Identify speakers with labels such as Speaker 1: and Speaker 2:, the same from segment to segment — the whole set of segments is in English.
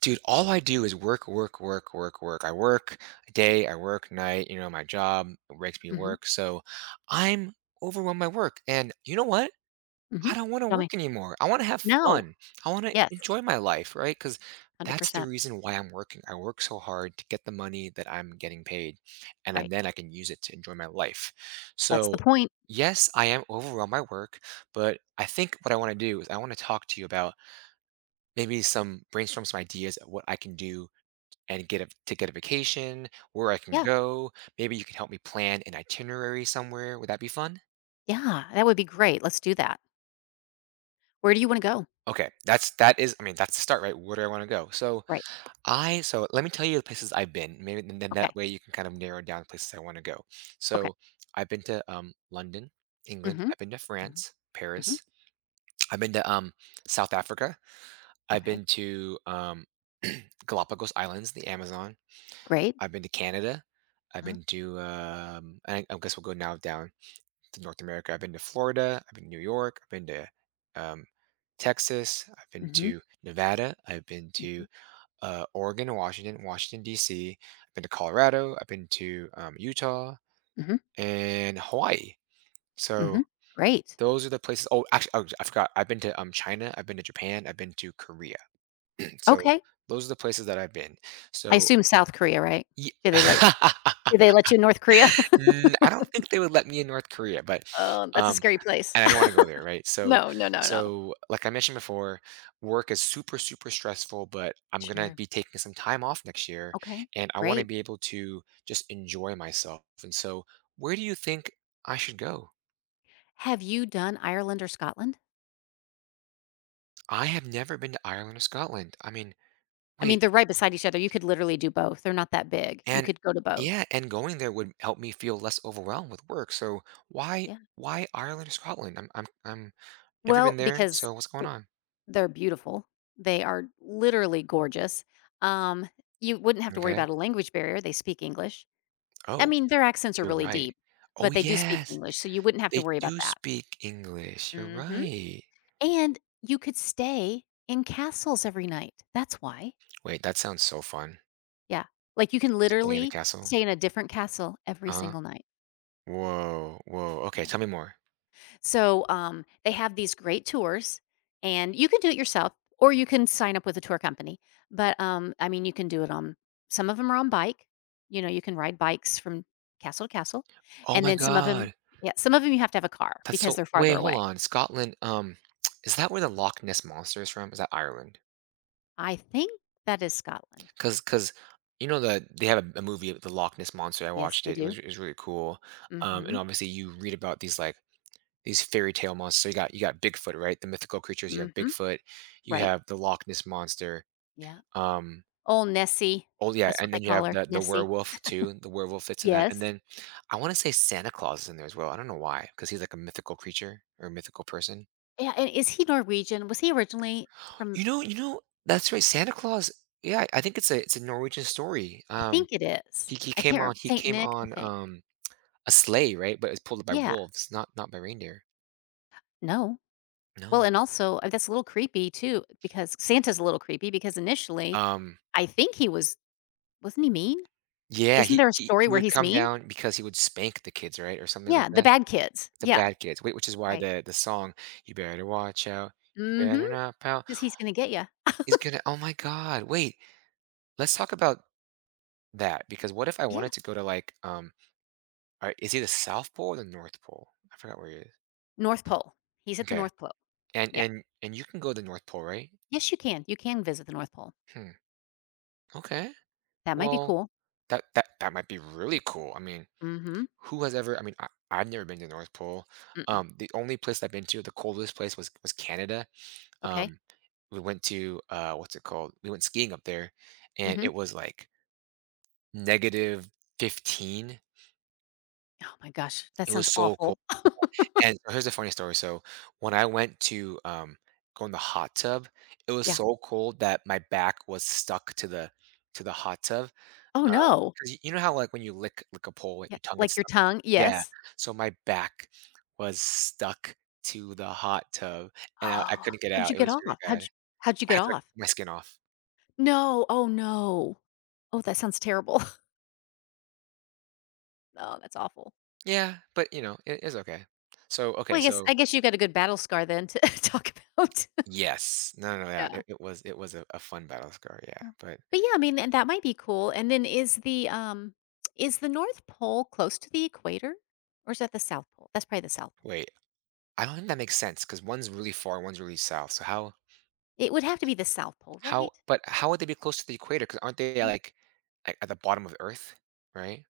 Speaker 1: Dude, all I do is work, work, work, work, work. I work day, I work night, you know, my job makes me
Speaker 2: Mhm,
Speaker 1: work. So I'm overwhelmed by work. And you know what?
Speaker 2: mhm.
Speaker 1: I don't want to
Speaker 2: Tell me.
Speaker 1: work anymore. I want to have
Speaker 2: No.
Speaker 1: fun. I want to
Speaker 2: Yes,
Speaker 1: enjoy my life, right? Because that's the
Speaker 2: 100%.
Speaker 1: reason why I'm working. I work so hard to get the money that I'm getting paid, and then
Speaker 2: Right.
Speaker 1: then I can use it to enjoy my life.
Speaker 2: That's the
Speaker 1: So,
Speaker 2: point.
Speaker 1: yes, I am overwhelmed by work, but I think what I want to do is I want to talk to you about maybe some brainstorm some ideas of what I can do and get a vacation, where I can
Speaker 2: Yeah,
Speaker 1: go. Maybe you can help me plan an itinerary somewhere. Would that be fun?
Speaker 2: yeah, that would be great. Let's do that. Where do you wanna go?
Speaker 1: Okay, that's that is that's the start, right? Where do I want to go? So
Speaker 2: Right.
Speaker 1: I so let me tell you the places I've been. Maybe and then that
Speaker 2: Okay,
Speaker 1: way you can kind of narrow down the places I want to go.
Speaker 2: okay.
Speaker 1: So I've been to London, England.
Speaker 2: Mhm,
Speaker 1: I've been to
Speaker 2: mhm,
Speaker 1: France,
Speaker 2: mhm.
Speaker 1: Paris. I've been to South Africa. I've
Speaker 2: Okay,
Speaker 1: been to Galapagos Islands, the Amazon.
Speaker 2: great.
Speaker 1: I've been to Canada. I've
Speaker 2: Uh-huh.
Speaker 1: been to I guess we'll go now down to North America. I've been to Florida. I've been to New York. I've been to um, Texas. I've been
Speaker 2: Mhm,
Speaker 1: to Nevada. I've been to
Speaker 2: mhm,
Speaker 1: Oregon, Washington, Washington D.C. I've been to Colorado. I've been to Utah
Speaker 2: mhm,
Speaker 1: and Hawaii. So
Speaker 2: mhm. Great.
Speaker 1: those are the places. Oh, actually, oh, I forgot. I've been to China. I've been to Japan. I've been to Korea. So
Speaker 2: Okay.
Speaker 1: those are the places that I've been.
Speaker 2: I
Speaker 1: So.
Speaker 2: assume South Korea, right?
Speaker 1: ye-
Speaker 2: Did they let did they let you in North Korea?
Speaker 1: Mm, I don't think they would let me in North Korea, but,
Speaker 2: Oh, that's a
Speaker 1: um
Speaker 2: scary place.
Speaker 1: and I don't wanna go there, right? So
Speaker 2: No, no, no, no.
Speaker 1: so, like I mentioned before, work is super, super stressful, but I'm gonna
Speaker 2: Sure.
Speaker 1: be taking some time off next year,
Speaker 2: Okay,
Speaker 1: and I wanna
Speaker 2: great.
Speaker 1: be able to just enjoy myself, and so, where do you think I should go?
Speaker 2: Have you done Ireland or Scotland?
Speaker 1: I have never been to Ireland or Scotland. I mean
Speaker 2: I mean,
Speaker 1: wait,
Speaker 2: they're right beside each other. You could literally do both. They're not that big. You
Speaker 1: and
Speaker 2: could go to both.
Speaker 1: yeah, and going there would help me feel less overwhelmed with work, so why
Speaker 2: Yeah.
Speaker 1: why Ireland or Scotland? I'm never
Speaker 2: Well,
Speaker 1: been there,
Speaker 2: because
Speaker 1: so what's going
Speaker 2: w
Speaker 1: on?
Speaker 2: they're beautiful. They are literally gorgeous. Um, you wouldn't have to worry
Speaker 1: Okay.
Speaker 2: about a language barrier. They speak English. I
Speaker 1: Oh,
Speaker 2: mean, their accents are
Speaker 1: you're
Speaker 2: really
Speaker 1: right.
Speaker 2: deep,
Speaker 1: Oh,
Speaker 2: but they do speak
Speaker 1: yes.
Speaker 2: English, so you wouldn't have to
Speaker 1: They
Speaker 2: worry about
Speaker 1: do
Speaker 2: that.
Speaker 1: speak English. You're
Speaker 2: Mhm.
Speaker 1: right.
Speaker 2: And you could stay in castles every night. That's why.
Speaker 1: Wait, that sounds so fun.
Speaker 2: Yeah. Like, you can
Speaker 1: Staying in a
Speaker 2: literally
Speaker 1: castle.
Speaker 2: stay in a different castle every
Speaker 1: Uh-huh.
Speaker 2: single night.
Speaker 1: Whoa, whoa. Okay, tell me more.
Speaker 2: So they have these great tours, and you can do it yourself, or you can sign up with a tour company. But I mean, you can do it on some of them are on bike. You know, you can ride bikes from castle to castle,
Speaker 1: Oh
Speaker 2: and
Speaker 1: my
Speaker 2: then some of them,
Speaker 1: God.
Speaker 2: yeah, some of them you have to have a car
Speaker 1: That's
Speaker 2: because
Speaker 1: so
Speaker 2: they're
Speaker 1: wait,
Speaker 2: farther
Speaker 1: hold
Speaker 2: away.
Speaker 1: on. Scotland, is that where the Loch Ness Monster is from? Is that Ireland?
Speaker 2: I think that is Scotland.
Speaker 1: Cause cause you know that they have a movie, The Loch Ness Monster. I
Speaker 2: Yes,
Speaker 1: watched
Speaker 2: they
Speaker 1: it.
Speaker 2: do.
Speaker 1: It was really cool.
Speaker 2: Mm-hmm.
Speaker 1: And obviously you read about these fairy tale monsters. So you got Bigfoot, right? The mythical creatures. You have
Speaker 2: Mm-hmm.
Speaker 1: Bigfoot. You
Speaker 2: Right.
Speaker 1: have the Loch Ness monster.
Speaker 2: Yeah.
Speaker 1: Um,
Speaker 2: Oh, Nessie.
Speaker 1: oh yeah,
Speaker 2: That's what
Speaker 1: and
Speaker 2: they
Speaker 1: then you
Speaker 2: call
Speaker 1: have
Speaker 2: her,
Speaker 1: the
Speaker 2: Nessie.
Speaker 1: werewolf too. The werewolf fits in that. And
Speaker 2: Yes.
Speaker 1: then I want to say Santa Claus is in there as well. I don't know why, because he's like a mythical creature or a mythical person.
Speaker 2: Yeah. And is he Norwegian? Was he originally from.
Speaker 1: You know that's right. Santa Claus. Yeah, I think it's a Norwegian story.
Speaker 2: I think it is. I can't rem
Speaker 1: He
Speaker 2: Saint
Speaker 1: came
Speaker 2: Nick, I
Speaker 1: on
Speaker 2: think.
Speaker 1: a sleigh, right? But it's pulled by
Speaker 2: Yeah,
Speaker 1: wolves, not by reindeer.
Speaker 2: no. Well,
Speaker 1: No.
Speaker 2: and also, that's a little creepy too because Santa's a little creepy because initially,
Speaker 1: Um,
Speaker 2: I think he was wasn't he mean?
Speaker 1: Yeah,
Speaker 2: Isn't there a story
Speaker 1: he
Speaker 2: where
Speaker 1: would
Speaker 2: he's
Speaker 1: come
Speaker 2: mean?
Speaker 1: down because he would spank the kids, right, or something like
Speaker 2: Yeah, the
Speaker 1: that?
Speaker 2: bad kids.
Speaker 1: The
Speaker 2: Yeah,
Speaker 1: bad kids. Wait, which is why
Speaker 2: right.
Speaker 1: the song, "You better watch out, you
Speaker 2: Mm-hmm.
Speaker 1: better not pout,"
Speaker 2: Because he's gonna get you.
Speaker 1: is gonna oh my god, wait, let's talk about that, because what if I
Speaker 2: Yeah,
Speaker 1: wanted to go to, like, is he the South Pole or the North Pole? I forgot where he is.
Speaker 2: North Pole. He's at the
Speaker 1: Okay,
Speaker 2: North Pole.
Speaker 1: and
Speaker 2: Yeah.
Speaker 1: you can go to the North Pole, right?
Speaker 2: Yes, you can. You can visit the North Pole.
Speaker 1: Hmm, okay.
Speaker 2: That might be
Speaker 1: Well,
Speaker 2: cool.
Speaker 1: that might be really cool,
Speaker 2: Mhm.
Speaker 1: who has ever I I've never been to the North Pole.
Speaker 2: Mm-mm.
Speaker 1: The only place I've been to, the coldest place was Canada.
Speaker 2: Okay.
Speaker 1: Um, we went to, what's it called? We went skiing up there, and
Speaker 2: Mhm.
Speaker 1: it was, like, -15.
Speaker 2: Oh my gosh, that
Speaker 1: It
Speaker 2: sounds
Speaker 1: was so cold,
Speaker 2: awful.
Speaker 1: and here's a funny story. So, when I went to, go in the hot tub, it was
Speaker 2: Yeah.
Speaker 1: so cold that my back was stuck to the hot tub,
Speaker 2: Oh,
Speaker 1: Um,
Speaker 2: no.
Speaker 1: 'cause y you know how, like, when you lick a pole, like,
Speaker 2: Yeah,
Speaker 1: your tongue gets
Speaker 2: like your
Speaker 1: stuck?
Speaker 2: tongue?
Speaker 1: Yeah.
Speaker 2: Yes.
Speaker 1: So my back was stuck to the hot tub, and I
Speaker 2: Oh,
Speaker 1: couldn't get
Speaker 2: how'd you
Speaker 1: out. It
Speaker 2: get
Speaker 1: was
Speaker 2: off?
Speaker 1: really bad.
Speaker 2: How'd you how'd you
Speaker 1: I
Speaker 2: get
Speaker 1: had to, like,
Speaker 2: off?
Speaker 1: pull my skin off.
Speaker 2: No. Oh, no. Oh, that sounds terrible. Oh, that's awful.
Speaker 1: Yeah, but, you know, it's okay. So
Speaker 2: Well,
Speaker 1: okay, so
Speaker 2: I guess you got a good battle scar then to talk about.
Speaker 1: yes. No, no, no, yeah,
Speaker 2: Yeah.
Speaker 1: it was a fun battle scar, yeah,
Speaker 2: Uh,
Speaker 1: but
Speaker 2: but yeah, I mean, and that might be cool. And then is the North Pole close to the equator? Or is that the South Pole? That's probably the South Pole.
Speaker 1: wait, I don't think that makes sense because one's really far, one's really south, so
Speaker 2: It would have to be the South Pole, right?
Speaker 1: how would they be close to the equator? Because 'Cause aren't they,
Speaker 2: Well,
Speaker 1: like, at the bottom of Earth, right?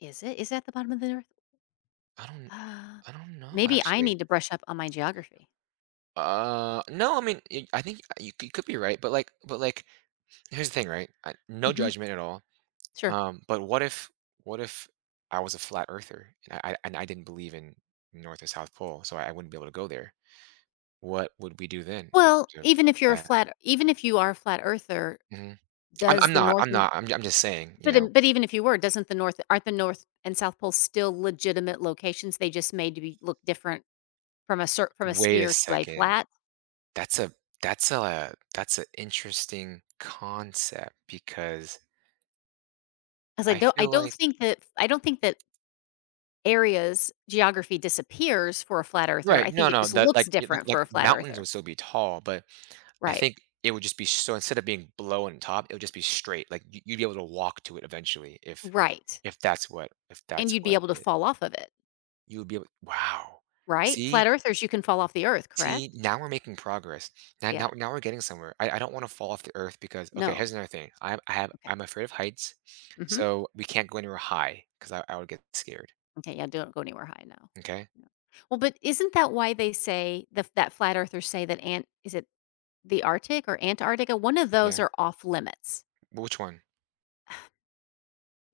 Speaker 2: is it? Is that the bottom of the North?
Speaker 1: I don't
Speaker 2: Uh,
Speaker 1: I don't know,
Speaker 2: maybe I
Speaker 1: actually.
Speaker 2: need to brush up on my geography.
Speaker 1: No, I mean, y I think you could be right, but, like, here's the thing, right? I no
Speaker 2: Mhm.
Speaker 1: judgment at all,
Speaker 2: Sure.
Speaker 1: but what if I was a flat earther and I didn't believe in North or South Pole, so I wouldn't be able to go there? What would we do then in
Speaker 2: Well,
Speaker 1: terms of that?
Speaker 2: even if you are a flat earther,
Speaker 1: Mhm.
Speaker 2: does the North
Speaker 1: I'm
Speaker 2: and
Speaker 1: not, I'm just saying, you
Speaker 2: but
Speaker 1: know?
Speaker 2: then but even if you were, doesn't the North aren't the North and South poles still legitimate locations? They just made to be look different from a
Speaker 1: Wait a
Speaker 2: sphere to a flat.
Speaker 1: second.
Speaker 2: Flat?
Speaker 1: That's a that's an interesting concept because
Speaker 2: 'Cause
Speaker 1: I
Speaker 2: I
Speaker 1: feel
Speaker 2: don't
Speaker 1: like
Speaker 2: think that areas geography disappears for a flat earther.
Speaker 1: right,
Speaker 2: I think
Speaker 1: no,
Speaker 2: it
Speaker 1: no,
Speaker 2: just
Speaker 1: that
Speaker 2: looks
Speaker 1: like y like
Speaker 2: different for
Speaker 1: like
Speaker 2: a flat
Speaker 1: mountains
Speaker 2: earther.
Speaker 1: would still be tall, but I
Speaker 2: Right.
Speaker 1: think it would just be so instead of being below and top, it would just be straight, like, you'd be able to walk to it eventually
Speaker 2: Right.
Speaker 1: if
Speaker 2: And
Speaker 1: that's
Speaker 2: you'd be
Speaker 1: what
Speaker 2: able to
Speaker 1: it
Speaker 2: fall off of it,
Speaker 1: you would be able wow.
Speaker 2: right? Flat
Speaker 1: See?
Speaker 2: earthers, you can fall off the earth,
Speaker 1: See,
Speaker 2: correct?
Speaker 1: now we're making progress.
Speaker 2: Yeah.
Speaker 1: Now we're getting somewhere. I don't wanna fall off the earth because okay,
Speaker 2: No.
Speaker 1: here's another thing.
Speaker 2: Okay.
Speaker 1: I'm afraid of heights,
Speaker 2: Mhm.
Speaker 1: so we can't go anywhere high 'cause I would get scared,
Speaker 2: Okay, yeah, don't go anywhere high, now.
Speaker 1: okay?
Speaker 2: No. Well, but isn't that why they say the that flat earthers say that Ant is it the Arctic or Antarctica? One of those
Speaker 1: Yeah.
Speaker 2: are off limits.
Speaker 1: Which one?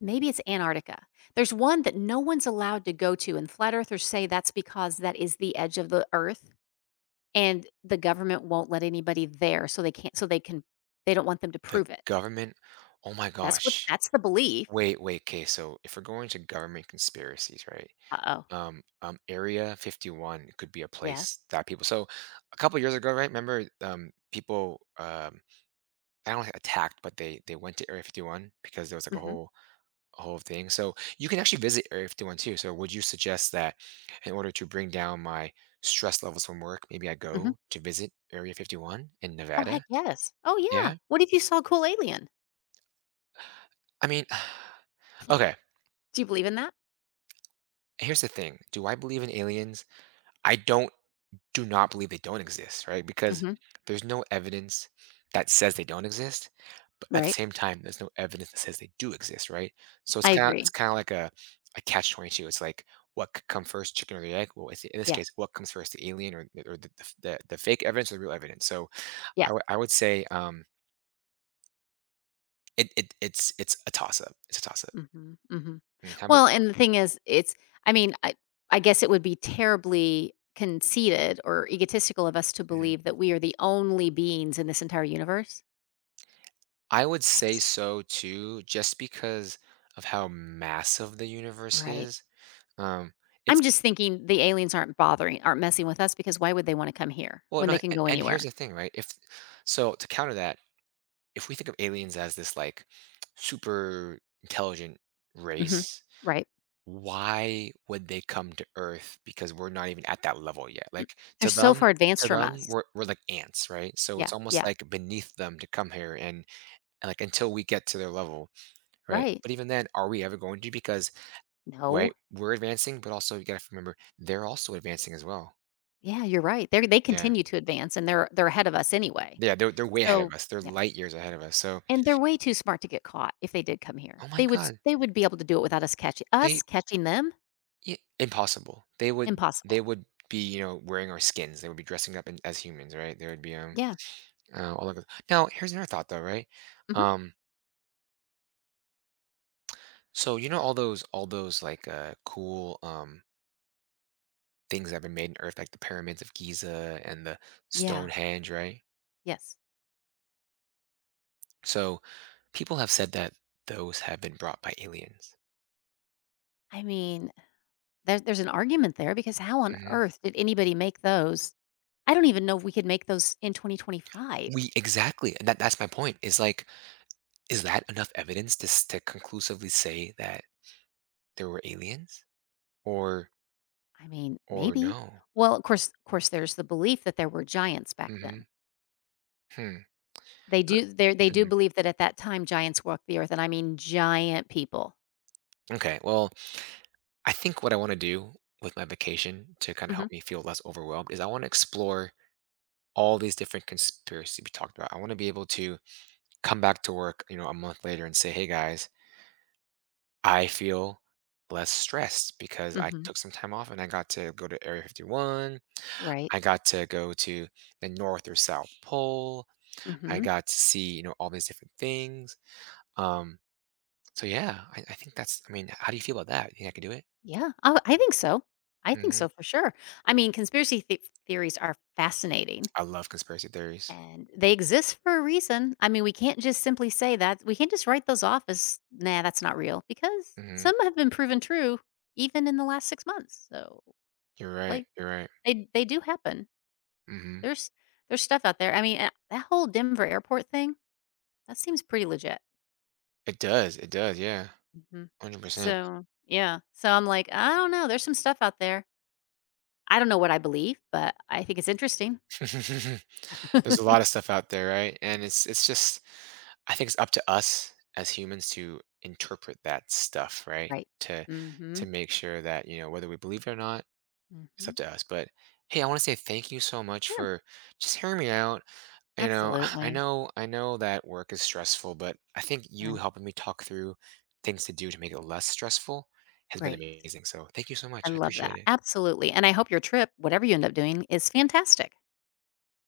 Speaker 2: Maybe it's Antarctica. There's one that no one's allowed to go to, and flat earthers say that's because that is the edge of the earth and the government won't let anybody there, so they can't so they don't want them to
Speaker 1: The
Speaker 2: prove it.
Speaker 1: government? Oh my gosh.
Speaker 2: That's the belief.
Speaker 1: Wait, okay. So if we're going to government conspiracies, right?
Speaker 2: Uh-oh.
Speaker 1: Area 51 could be a
Speaker 2: Yes.
Speaker 1: place that people. So a couple years ago, right? Remember, people, I don't know, attacked, but they went to Area 51 because there was like
Speaker 2: Mhm.
Speaker 1: a whole thing. So you can actually visit Area 51 too. So would you suggest that in order to bring down my stress levels from work, maybe I
Speaker 2: Mhm.
Speaker 1: go to visit Area 51 in
Speaker 2: Oh, heck
Speaker 1: Nevada?
Speaker 2: yes. Oh, yeah.
Speaker 1: Yeah.
Speaker 2: What if you saw a cool alien?
Speaker 1: I mean, okay.
Speaker 2: Do you believe in that?
Speaker 1: Here's the thing. Do I believe in aliens? I don't do not believe they don't exist, right? Because
Speaker 2: Mhm.
Speaker 1: there's no evidence that says they don't exist, but at the
Speaker 2: Right.
Speaker 1: same time, there's no evidence that says they do exist, right? So
Speaker 2: I agree.
Speaker 1: it's kind of like a catch 22. It's like what could come first, chicken or the egg? Well, it's, in this case,
Speaker 2: Yes.
Speaker 1: what comes first, the alien or the fake evidence or the real evidence? So
Speaker 2: Yes.
Speaker 1: I would say it's a toss up. It's a toss up.
Speaker 2: Mhm. Mhm.
Speaker 1: How about
Speaker 2: Well, and the thing is, it's I mean, I guess it would be terribly conceited or egotistical of us to
Speaker 1: mhm.
Speaker 2: believe that we are the only beings in this entire universe.
Speaker 1: I would say
Speaker 2: S-
Speaker 1: so too, just because of how massive the universe
Speaker 2: Right.
Speaker 1: is. Um,
Speaker 2: I'm
Speaker 1: it's
Speaker 2: just thinking the aliens aren't messing with us because why would they wanna come here
Speaker 1: well,
Speaker 2: when they
Speaker 1: no,
Speaker 2: can go
Speaker 1: and here's
Speaker 2: anywhere?
Speaker 1: the thing, right? If so, to counter that, if we think of aliens as this like super intelligent
Speaker 2: Mhm.
Speaker 1: race,
Speaker 2: Right.
Speaker 1: why would they come to Earth? Because we're not even at that level yet.
Speaker 2: Mm.
Speaker 1: Like
Speaker 2: They're
Speaker 1: to
Speaker 2: so
Speaker 1: them,
Speaker 2: far advanced
Speaker 1: to
Speaker 2: from
Speaker 1: them,
Speaker 2: us.
Speaker 1: we're like ants, right? So it's
Speaker 2: Yeah,
Speaker 1: almost
Speaker 2: yeah.
Speaker 1: like beneath them to come here and like until we get to their level, right?
Speaker 2: Right.
Speaker 1: But even then, are we ever going to? Because right,
Speaker 2: No.
Speaker 1: we're advancing, but also you gotta remember they're also advancing as well.
Speaker 2: Yeah, you're right. They
Speaker 1: Yeah.
Speaker 2: continue to advance and they're ahead of us anyway.
Speaker 1: Yeah, they're way ahead
Speaker 2: So,
Speaker 1: of us. They're
Speaker 2: yeah.
Speaker 1: light years ahead of us. So
Speaker 2: And they're way too smart to get caught if they did come here.
Speaker 1: oh my god.
Speaker 2: They would be able to do it without us
Speaker 1: They
Speaker 2: catching them?
Speaker 1: yeah, impossible.
Speaker 2: Impossible.
Speaker 1: They would be, you know, wearing our skins. They would be dressing up in, as humans, right? There would be
Speaker 2: Yeah.
Speaker 1: all of it. Now, here's another thought though, right?
Speaker 2: Mhm.
Speaker 1: Um, so you know all those like cool things that have been made in earth like the pyramids of Giza and the
Speaker 2: Yeah.
Speaker 1: Stonehenge, right?
Speaker 2: Yes.
Speaker 1: So people have said that those have been brought by aliens.
Speaker 2: I mean, there's an argument there because how on
Speaker 1: Hmm,
Speaker 2: earth did anybody make those? I don't even know if we could make those in 2025.
Speaker 1: we exactly and that's my point. Is like is that enough evidence to to conclusively say that there were aliens? Or
Speaker 2: I mean,
Speaker 1: or
Speaker 2: maybe.
Speaker 1: no.
Speaker 2: Well, of course, there's the belief that there were giants back then.
Speaker 1: Mhm. Hmm. But
Speaker 2: They do
Speaker 1: hmm.
Speaker 2: believe that at that time, giants walked the earth, and I mean giant people.
Speaker 1: Okay, well, I think what I wanna do with my vacation to kinda
Speaker 2: Mhm.
Speaker 1: help me feel less overwhelmed is I wanna explore all these different conspiracies we talked about. I wanna be able to come back to work, you know, a month later and say, "Hey, guys, I feel less stressed because I
Speaker 2: Mhm.
Speaker 1: took some time off and I got to go to Area 51.
Speaker 2: Right.
Speaker 1: I got to go to the North or South Pole. I
Speaker 2: Mhm.
Speaker 1: got to see, you know, all these different things." Um, so yeah, I think that's. I mean, how do you feel about that? You think I could do it?
Speaker 2: Yeah, I think so. I think
Speaker 1: Hmm,
Speaker 2: so for sure. I mean, conspiracy the theories are fascinating
Speaker 1: I love conspiracy theories.
Speaker 2: and they exist for a reason. I mean, we can't just simply say that. We can't just write those off as, nah, that's not real because
Speaker 1: Hmm.
Speaker 2: some have been proven true even in the last 6 months. So,
Speaker 1: You're right.
Speaker 2: like,
Speaker 1: You're right.
Speaker 2: they do happen.
Speaker 1: Hmm.
Speaker 2: There's there's stuff out there. I mean, that whole Denver airport thing that seems pretty legit.
Speaker 1: It does. It does. Yeah,
Speaker 2: Hmm.
Speaker 1: 100% percent.
Speaker 2: So yeah, so I'm like, I don't know. There's some stuff out there. I don't know what I believe, but I think it's interesting.
Speaker 1: There's a lot of stuff out there, right? And it's just, I think it's up to us as humans to interpret that stuff, right?
Speaker 2: Right.
Speaker 1: To to
Speaker 2: Mhm,
Speaker 1: make sure that you know whether we believe it or not, it's
Speaker 2: mhm.
Speaker 1: up to us. But hey, I want to say thank you so much
Speaker 2: Sure.
Speaker 1: for just hearing me out. You know,
Speaker 2: Absolutely.
Speaker 1: I know that work is stressful, but I think you
Speaker 2: Right.
Speaker 1: helping me talk through things to do to make it less stressful has been
Speaker 2: Great.
Speaker 1: amazing. So thank you so
Speaker 2: I
Speaker 1: much. I
Speaker 2: love
Speaker 1: appreciate
Speaker 2: that.
Speaker 1: it.
Speaker 2: Absolutely, and I hope your trip, whatever you end up doing, is fantastic.